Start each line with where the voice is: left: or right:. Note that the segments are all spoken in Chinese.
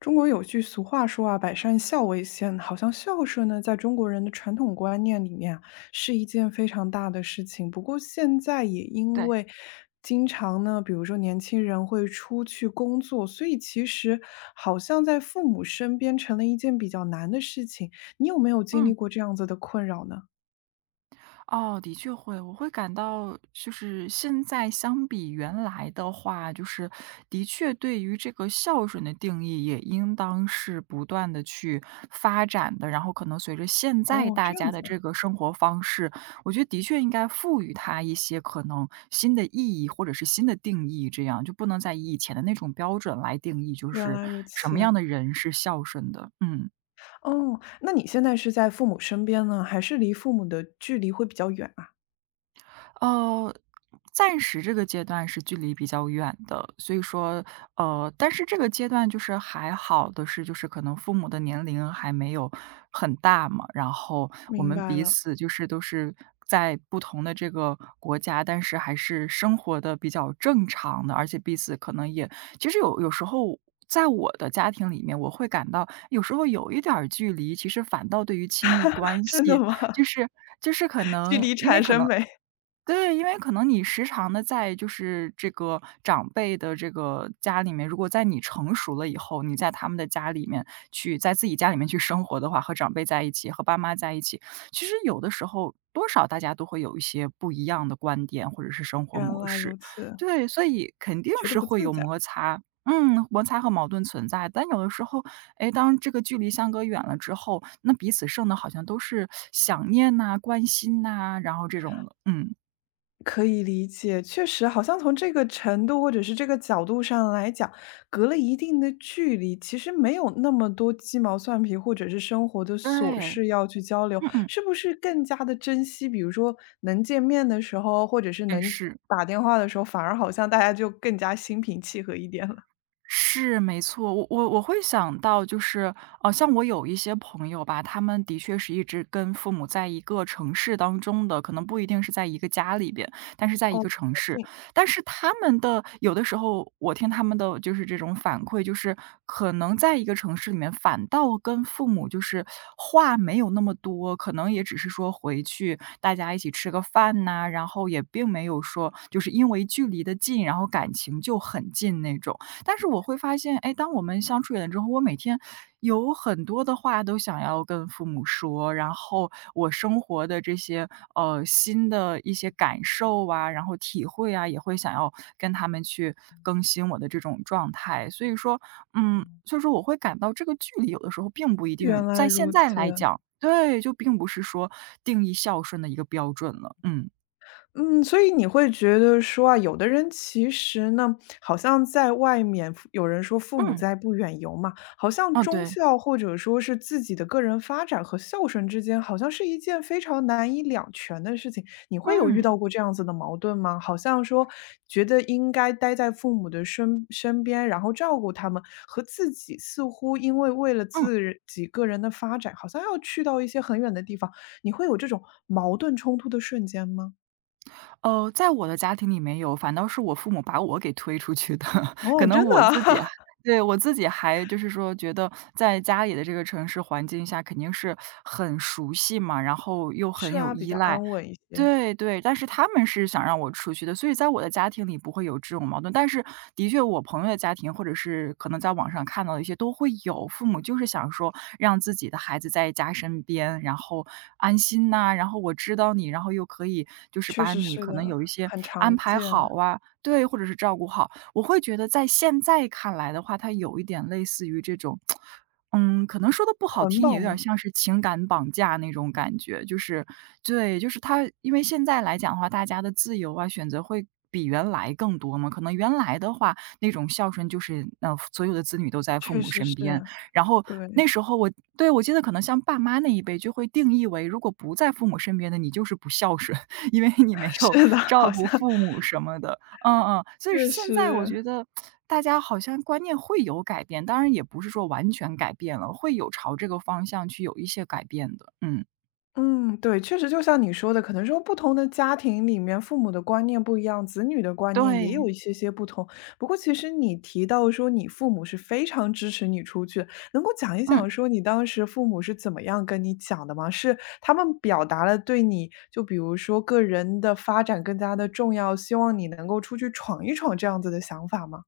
left: 中国有句俗话说啊，“百善孝为先”，好像孝顺呢，在中国人的传统观念里面啊是一件非常大的事情。不过现在也因
right: 对。
left: 为经常呢，比如说年轻人会出去工作，所以其实好像在父母身边成了一件比较难的事情。你有没有经历
right: 嗯，
left: 过这样子的困扰呢？
right: 哦，的确会。我会感到就是现在相比原来的话，就是的确对于这个孝顺的定义也应当是不断的去发展的，然后可能随着现在
left: 哦，
right: 大
left: 这样
right: 家的
left: 子
right: 这
left: 啊，
right: 个生活方式，我觉得的确应该赋予它一些可能新的意义或者是新的定义，这样就不能再以以前的那种标准来定义，就
left: 原
right: 是
left: 来如
right: 什
left: 此。
right: 么样的人是孝顺的。嗯。
left: 哦，那你现在是在父母身边呢，还是离父母的距离会比较远啊？
right: 呃，暂时这个阶段是距离比较远的，所以说，但是这个阶段就是还好的是，就是可能父母的年龄还没有很大嘛，然后我
left: 明
right: 们
left: 白
right: 彼
left: 了，
right: 此就是都是在不同的这个国家，但是还是生活的比较正常的，而且彼此可能也其实有时候。在我的家庭里面，我会感到有时候有一点儿距离，其实反倒对于亲密关
left: 真的
right: 系，
left: 吗？
right: 就是就是可
left: 距
right: 能
left: 离
right: 因为
left: 产
right: 可
left: 生
right: 能。
left: 美，
right: 对，因为可能你时常的在就是这个长辈的这个家里面，如果在你成熟了以后，你在他们的家里面去在自己家里面去生活的话，和长辈在一起，和爸妈在一起，其实有的时候多少大家都会有一些不一样的观点或者是生活
left: 原
right: 模
left: 来如
right: 式。
left: 此，
right: 对，所以肯定
left: 觉得
right: 是
left: 不
right: 会有
left: 自在，
right: 摩擦，嗯，摩擦和矛盾存在。但有的时候，哎，当这个距离相隔远了之后，那彼此剩的好像都是想念呐、关心呐，然后这种了。嗯。
left: 可以理解。确实，好像从这个程度或者是这个角度上来讲，隔了一定的距离，其实没有那么多鸡毛蒜皮或者是生活的琐
right: 对。
left: 事要去交流，
right: 嗯嗯。
left: 是不是更加的珍惜？比如说能见面的时候，或者是
right: 哎，
left: 能
right: 是。
left: 打电话的时候，反而好像大家就更加心平气和一点了。
right: 是，没错，我会想到就是，像我有一些朋友吧，他们的确是一直跟父母在一个城市当中的，可能不一定是在一个家里边，但是在一
left: 哦，
right: 个
left: 比
right: 城
left: 较
right: 市。
left: 近，
right: 但是他们的有的时候，我听他们的就是这种反馈，就是可能在一个城市里面，反倒跟父母就是话没有那么多，可能也只是说回去大家一起吃个饭呐、然后也并没有说就是因为距离的近，然后感情就很近那种。但是我会发现，哎，当我们相处远了之后，我每天有很多的话都想要跟父母说，然后我生活的这些新的一些感受啊，然后体会啊，也会想要跟他们去更新我的这种状态。所以说，嗯，所以说我会感到这个距离有的时候并不一定
left: 原来
right: 在现
left: 如
right: 在
left: 此。
right: 来讲，对，就并不是说定义孝顺的一个标准了。嗯
left: 嗯，所以你会觉得说啊，有的人其实呢，好像在外面有人说父母
right: 嗯。
left: 在不远游嘛，好像
right: 哦
left: 忠
right: 对。
left: 孝或者说是自己的个人发展和孝顺之间，好像是一件非常难以两全的事情。你会有
right: 嗯
left: 遇
right: 嗯。
left: 到过这样子的矛盾吗？好像说觉得应该待在父母的身边，然后照顾他们，和自己似乎为了自己个人的发展，好像要去到一些很远的地方，你会有这种矛盾冲突的瞬间吗？
right: 哦，在我的家庭里没有，反倒是我父母把我给推出去的。可
left: 哦，
right: 能
left: 真的
right: 我
left: 啊？
right: 自己还 对，我自己还就是说觉得在家里的这个城市环境下肯定是很熟悉嘛，然后又很
left: 是
right: 有
left: 啊，比
right: 依
left: 较
right: 赖。
left: 安稳一些，
right: 对对，但是他们是想让我出去的，所以在我的家庭里不会有这种矛盾。但是的确，我朋友的家庭或者是可能在网上看到的一些都会有，父母就是想说让自己的孩子在家身边，然后安心呐、然后我知道你，然后又可以就是
left: 确
right: 把
left: 实
right: 你
left: 是
right: 可能
left: 的，
right: 有一些
left: 很
right: 安
left: 常
right: 排
left: 见。
right: 好啊，对，或者是照顾好。我会觉得在现在看来的话，它有一点类似于这种。嗯，可能说的不好
left: 捆
right: 听点，有
left: 绑
right: 点
left: 吗？
right: 像是情感绑架那种感觉。就是对，就是他，因为现在来讲的话，大家的自由啊，选择会比原来更多嘛。可能原来的话，那种孝顺就是，所有的子女都在父
left: 确
right: 母
left: 实
right: 身
left: 是，
right: 边。然后
left: 对，
right: 那时候我对，我记得可能像爸妈那一辈就会定义为，如果不在父母身边的，你就是不孝顺，因为你没 有
left: 是的，
right: 照
left: 好
right: 顾
left: 像
right: 父母什么的。嗯嗯，所以
left: 确
right: 现在我
left: 实。
right: 觉得大家好像观念会有改变，当然也不是说完全改变了，会有朝这个方向去有一些改变的。嗯。
left: 嗯，对，确实就像你说的，可能说不同的家庭里面，父母的观念不一样，子女的观念也
right: 对。
left: 有一些些不同。不过，其实你提到说你父母是非常支持你出去，能够讲一
right: 嗯。
left: 讲说你当时父母是怎么样跟你讲的吗？是他们表达了对你，就比如说个人的发展更加的重要，希望你能够出去闯一闯这样子的想法吗？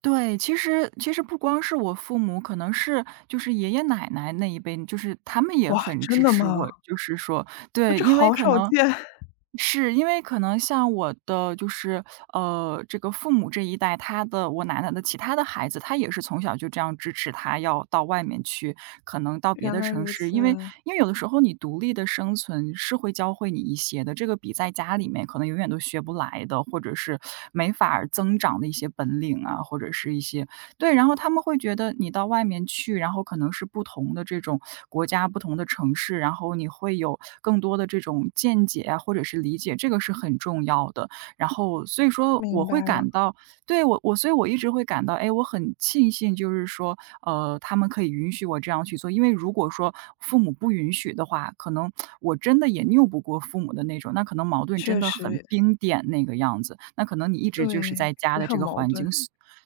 right: 对，其实不光是我父母，可能是就是爷爷奶奶那一辈，就是他们也
left: 哇，
right: 很
left: 真
right: 支
left: 的
right: 持我，
left: 吗？
right: 就是说
left: 啊，
right: 对，
left: 这
right: 因为
left: 好
right: 可
left: 少
right: 能
left: 见，
right: 是，因为可能像我的就是，这个父母这一代，他的我奶奶的其他的孩子，他也是从小就这样支持他要到外面去，可能到别
left: 原
right: 的
left: 来
right: 城
left: 如
right: 市，
left: 此，
right: 因为因为有的时候你独立的生存是会教会你一些的，这个比在家里面可能永远都学不来的，或者是没法儿增长的一些本领啊，或者是一些对，然后他们会觉得你到外面去，然后可能是不同的这种国家、不同的城市，然后你会有更多的这种见解啊，或者是理解，这个是很重要的。然后所以说我
left: 明
right: 会
left: 白了，
right: 感到对，我所以我一直会感到，哎，我很庆幸，就是说，他们可以允许我这样去做，因为如果说父母不允许的话，可能我真的也拗不过父母的那种，那可能矛盾真
left: 确
right: 的很
left: 实。
right: 冰点那个样子，那可能你一直就是
left: 对，
right: 在家
left: 也
right: 的这
left: 很
right: 个
left: 矛
right: 环
left: 盾，
right: 境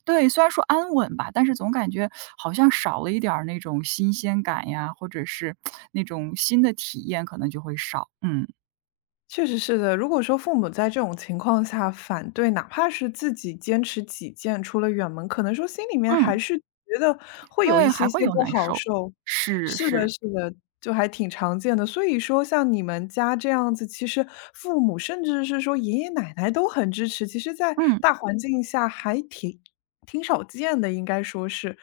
right: 对，虽然说安稳吧，但是总感觉好像少了一点儿那种新鲜感呀，或者是那种新的体验可能就会少。嗯。
left: 确实是的。如果说父母在这种情况下反对，哪怕是自己坚持己见，出了远门，可能说心里面还
right: 嗯。
left: 是觉得会有
right: 对，
left: 一
right: 还
left: 些
right: 会
left: 些
right: 有
left: 不
right: 难
left: 好
right: 受。
left: 受。
right: 是，
left: 是的，
right: 是。
left: 是的，就还挺常见的。所以说像你们家这样子，其实父母甚至是说爷爷奶奶都很支持，其实在
right: 嗯。
left: 大环境下还挺少见的，应该说是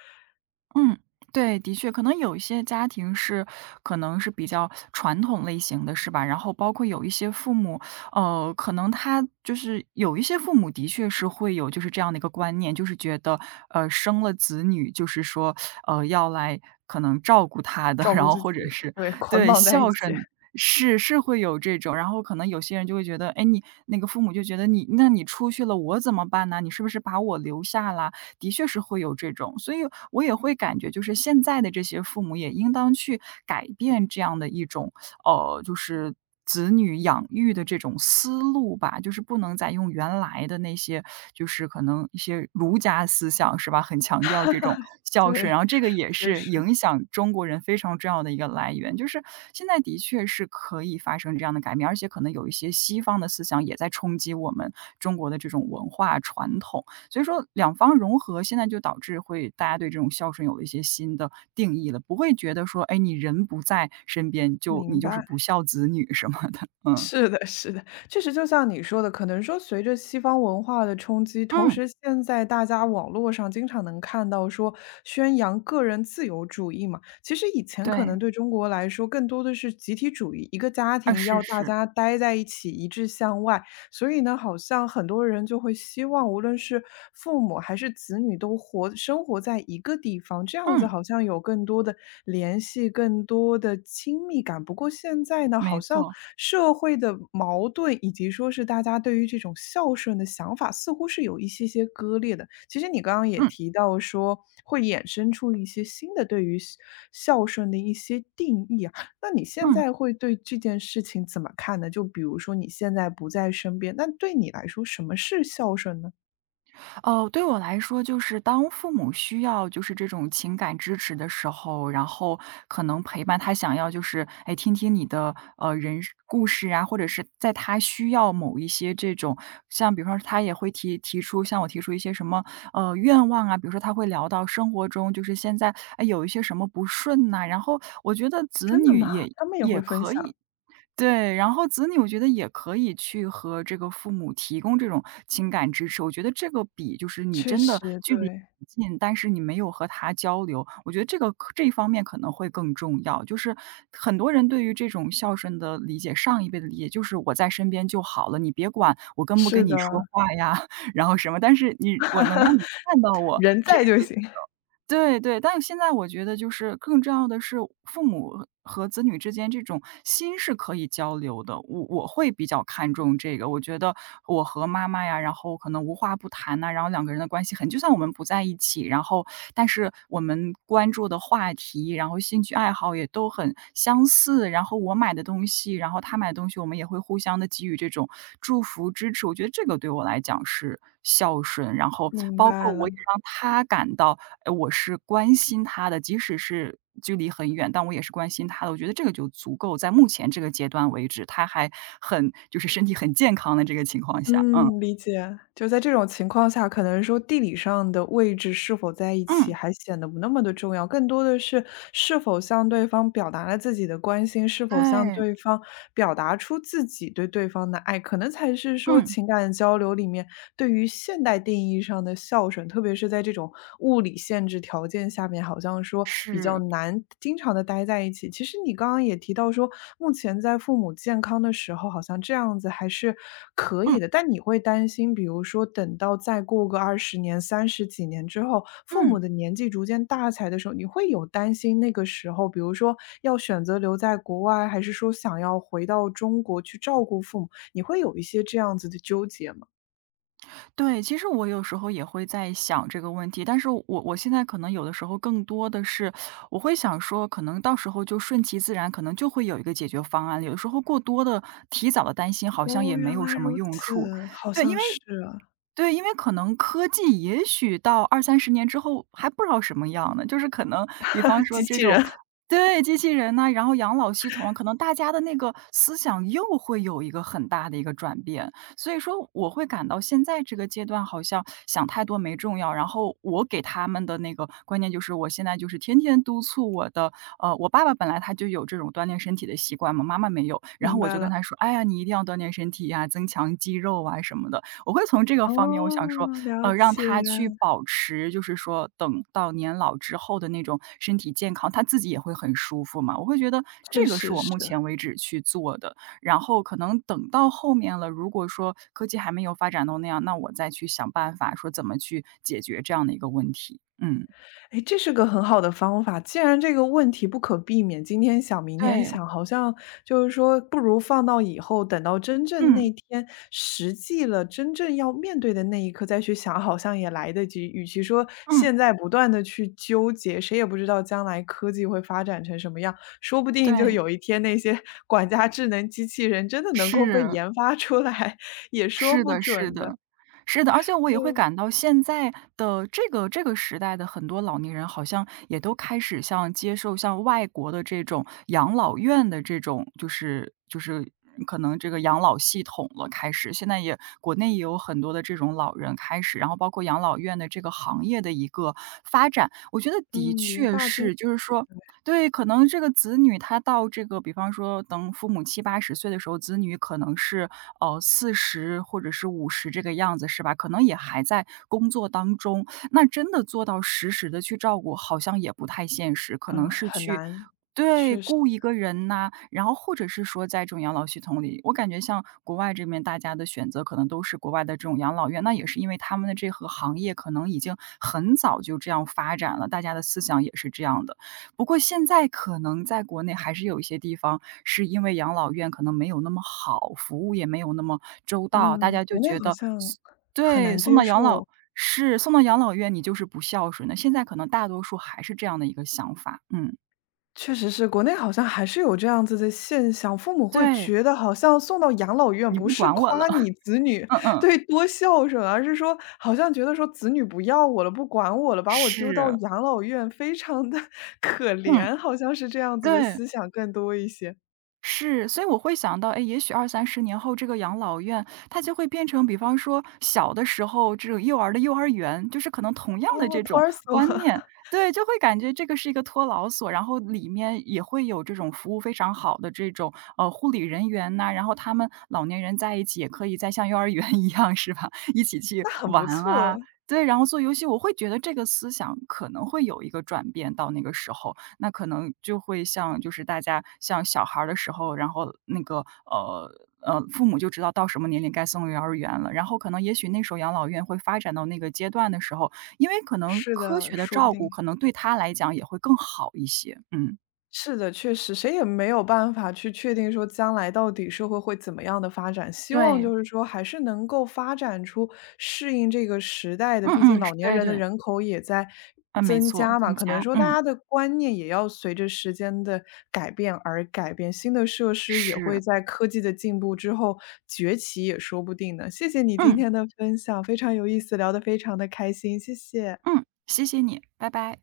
right: 嗯，对，的确，可能有一些家庭是可能是比较传统类型的，是吧？然后包括有一些父母，可能他就是有一些父母的确是会有就是这样的一个观念，就是觉得，生了子女就是说，要来可能照顾他的，
left: 照
right: 然
left: 顾
right: 后
left: 自
right: 或
left: 己，
right: 者是
left: 对，捆
right: 对
left: 绑在一
right: 孝
left: 起，
right: 顺。是是会有这种，然后可能有些人就会觉得，哎，你那个父母就觉得你，那你出去了，我怎么办呢？你是不是把我留下啦？的确是会有这种，所以我也会感觉就是现在的这些父母也应当去改变这样的一种，就是子女养育的这种思路吧，就是不能再用原来的那些，就是可能一些儒家思想是吧，很强调这种孝顺，然
left: 对，
right: 后这个也
left: 确
right: 是
left: 实，
right: 影响中国人非常重要的一个来源，就是现在的确是可以发生这样的改变，而且可能有一些西方的思想也在冲击我们中国的这种文化传统。所以说两方融合，现在就导致会大家对这种孝顺有了一些新的定义了，不会觉得说，哎，你人不在身边就你
left: 明
right: 就是
left: 白。
right: 不孝子女什么的。嗯。
left: 是的，是的，确实就像你说的，可能说随着西方文化的冲击，同
right: 嗯。
left: 时现在大家网络上经常能看到说宣扬个人自由主义嘛，其实以前可
right: 对。
left: 能对中国来说更多的是集体主义，一个家
right: 啊，
left: 庭
right: 是
left: 要大
right: 是。
left: 家待在一起，一致向外，所以呢，好像很多人就会希望，无论是父母还是子女都活生活在一个地方，这样子
right: 嗯，
left: 好像有更多的联系，更多的亲密感。不过现在呢，
right: 没
left: 好像
right: 错。
left: 社会的矛盾以及说是大家对于这种孝顺的想法，似乎是有一些些割裂的。其实你刚刚也
right: 嗯。
left: 提到说，会衍生出一些新的对于孝顺的一些定义啊。那你现
right: 嗯。
left: 在会对这件事情怎么看呢？就比如说你现在不在身边，那对你来说什么是孝顺呢？
right: 哦，对我来说，就是当父母需要就是这种情感支持的时候，然后可能陪伴他想要就是，哎，听听你的人生故事啊，或者是在他需要某一些这种，像比方说他也会提出向我提出一些什么愿望啊，比如说他会聊到生活中就是现在哎有一些什么不顺呐、然后我觉得子
left: 真的
right: 女
left: 吗？
right: 也
left: 他们也会分享。
right: 对，然后子女我觉得也可以去和这个父母提供这种情感支持，我觉得这个比就是你
left: 确
right: 真的
left: 实，
right: 距
left: 对，
right: 离很近，但是你没有和他交流，我觉得这个可这一方面可能会更重要。就是很多人对于这种孝顺的理解，上一辈的理解就是我在身边就好了，你别管我跟不
left: 是
right: 跟你
left: 的，
right: 说话呀，然后什么，但是你我能让你看到我
left: 人
right: 这
left: 在就
right: 个就
left: 行。
right: 对对，但现在我觉得就是更重要的是，父母和子女之间这种心是可以交流的。我会比较看重这个，我觉得我和妈妈呀，然后可能无话不谈呐、然后两个人的关系很，就算我们不在一起，然后但是我们关注的话题，然后兴趣爱好也都很相似，然后我买的东西，然后他买的东西，我们也会互相的给予这种祝福、支持。我觉得这个对我来讲是孝顺，然后
left: 明
right: 包括
left: 白了。
right: 我也让他感到，哎，我是关心他的，即使是距离很远，但我也是关心他的。我觉得这个就足够，在目前这个阶段为止，他还很就是身体很健康的这个情况下，嗯，
left: 嗯，理解。就在这种情况下，可能说地理上的位置是否在一起，
right: 嗯，
left: 还显得不那么的重要，更多的是是否向对方表达了自己的关心，是否向
right: 对，
left: 对方表达出自己对对方的爱，可能才是说
right: 嗯，
left: 情感交流里面对于现代定义上的孝顺，特别是在这种物理限制条件下面，好像说比较
right: 是，
left: 难经常的待在一起。其实你刚刚也提到说，目前在父母健康的时候，好像这样子还是可
right: 嗯，
left: 以的，但你会担心，比如说等到再过个20年、30几年之后，父
right: 嗯。
left: 母的年纪逐渐大起来的时候，你会有担心那个时候，比如说要选择留在国外，还是说想要回到中国去照顾父母，你会有一些这样子的纠结吗？
right: 对，其实我有时候也会在想这个问题，但是我现在可能有的时候更多的是，我会想说，可能到时候就顺其自然，可能就会有一个解决方案了。有的时候过多的、提早的担心，好像也
left: 哦，
right: 没
left: 原
right: 有
left: 来
right: 什么
left: 如
right: 用处。
left: 此，好
right: 对，因
left: 像
right: 为
left: 是啊，
right: 对，因为可能科技也许到二三十年之后还不知道什么样呢，就是可能比方 说
left: 机
right: 这
left: 器
right: 种
left: 人，
right: 对，机器人呐，然后养老系统啊可能大家的那个思想又会有一个很大的一个转变。所以说我会感到现在这个阶段好像想太多没重要，然后我给他们的那个观念就是我现在就是天天督促我的我爸爸本来他就有这种锻炼身体的习惯嘛，妈妈没有，然后
left: 明
right: 我就
left: 白
right: 跟
left: 了。
right: 他说：“哎呀，你一定要锻炼身体呀，增强肌肉啊什么的。”我会从这个方面，我想说，
left: 哦，了
right: 让
left: 解，
right: 他去保持，就是说等到年老之后的那种身体健康，他自己也会很舒服嘛。我会觉得
left: 确
right: 这个是
left: 实
right: 我
left: 是。
right: 目前为止去做的，然后可能等到后面了，如果说科技还没有发展到那样，那我再去想办法说怎么去解决这样的一个问题。嗯，
left: 哎，这是个很好的方法，既然这个问题不可避免，今天想明天
right: 对，
left: 想，好像就是说不如放到以后，等到真正
right: 嗯，
left: 那天实际了，真正要面对的那一刻再去想，好像也来得及。与其说
right: 嗯，
left: 现在不断的去纠结，谁也不知道将来科技会发展成什么样，说不定就
right: 对，
left: 有一天那些 管家智能机器人真的能够被
right: 是。
left: 研发出来，也说
right: 是
left: 不
right: 的是
left: 准的，
right: 的，是的，而且我也会
left: 就
right: 感到现在的这个时代的很多老年人，好像也都开始像接受像外国的这种养老院的这种，就是可能这个养老系统了。开始现在也国内也有很多的这种老人开始，然后包括养老院的这个行业的一个发展，我觉得的
left: 嗯，银
right: 确
left: 发金
right: 是，就是说对，可能这个子女他到这个比方说等父母七八十岁的时候，子女可能是，40或者是50这个样子是吧？可能也还在工作当中，那真的做到实时的去照顾，好像也不太现实，可能
left: 啊，
right: 是
left: 很
right: 去
left: 难。
right: 对，雇一个人呐，然后或者是说在这种养老系统里，我感觉像国外这边大家的选择可能都是国外的这种养老院，那也是因为他们的这个行业可能已经很早就这样发展了，大家的思想也是这样的。不过现在可能在国内还是有一些地方，是因为养老院可能没有那么好，服务也没有那么周到，大
left: 嗯，
right: 家就
left: 国内
right: 觉
left: 好
right: 得
left: 像
right: 送
left: 很
right: 对，
left: 难
right: 送
left: 接
right: 到养老
left: 受。
right: 是，送到养老院你就是不孝顺的，现在可能大多数还是这样的一个想法，嗯，
left: 确实是，国内好像还是有这样子的现象，父母会
right: 对，
left: 觉得好像送到养老院
right: 你
left: 不
right: 不
left: 是
right: 管我了，
left: 夸你 子女
right: 嗯 嗯，
left: 对多孝顺，而是说好像觉得说子女不要我了，不管我了，把我丢到
right: 是，
left: 养老院，非常的 可
right: 嗯，
left: 怜，好像是这样子的
right: 对。
left: 思想更多一些。
right: 是，所以我会想到，哎，也许二三十年后，这个养老院它就会变成，比方说小的时候这种幼儿的幼儿园，就是可能同样的
left: 哦，
right: 这
left: 托
right: 种
left: 儿所，
right: 观念，对，就会感觉这个是一个托老所，然后里面也会有这种服务非常好的这种护理人员呐、然后他们老年人在一起也可以再像幼儿园 一样，是吧？一起去
left: 那很不
right: 玩啊，
left: 错。
right: 对，然后做游戏，我会觉得这个思想可能会有一个转变到那个时候。那可能就会像就是大家像小孩儿的时候，然后那个父母就知道到什么年龄该送幼儿园了，然后可能也许那时候养老院会发展到那个阶段的时候，因为可能
left: 是
right: 科
left: 的，
right: 学的
left: 说不
right: 照顾
left: 定。
right: 可能对他来讲也会更好一些，嗯，
left: 是的，确实，谁也没有办法去确定说将来到底社会会怎么样的发展。希望
right: 对，
left: 就是说，还是能够发展出适应这个时代的，
right: 嗯
left: 毕竟
right: 嗯，是
left: 老年
right: 对
left: 人的
right: 对，
left: 人口也在
right: 嗯，没
left: 增
right: 错，
left: 加嘛，
right: 增
left: 可能
right: 加，
left: 说大
right: 嗯，
left: 家的观念也要随着时间的改变而改变，新的设施也
right: 是，
left: 会在科技的进步之后崛起，也说不定呢。谢谢你今
right: 嗯
left: 天的分享，非常有意思，聊得非常的开心，谢谢。
right: 嗯，谢谢你，拜拜。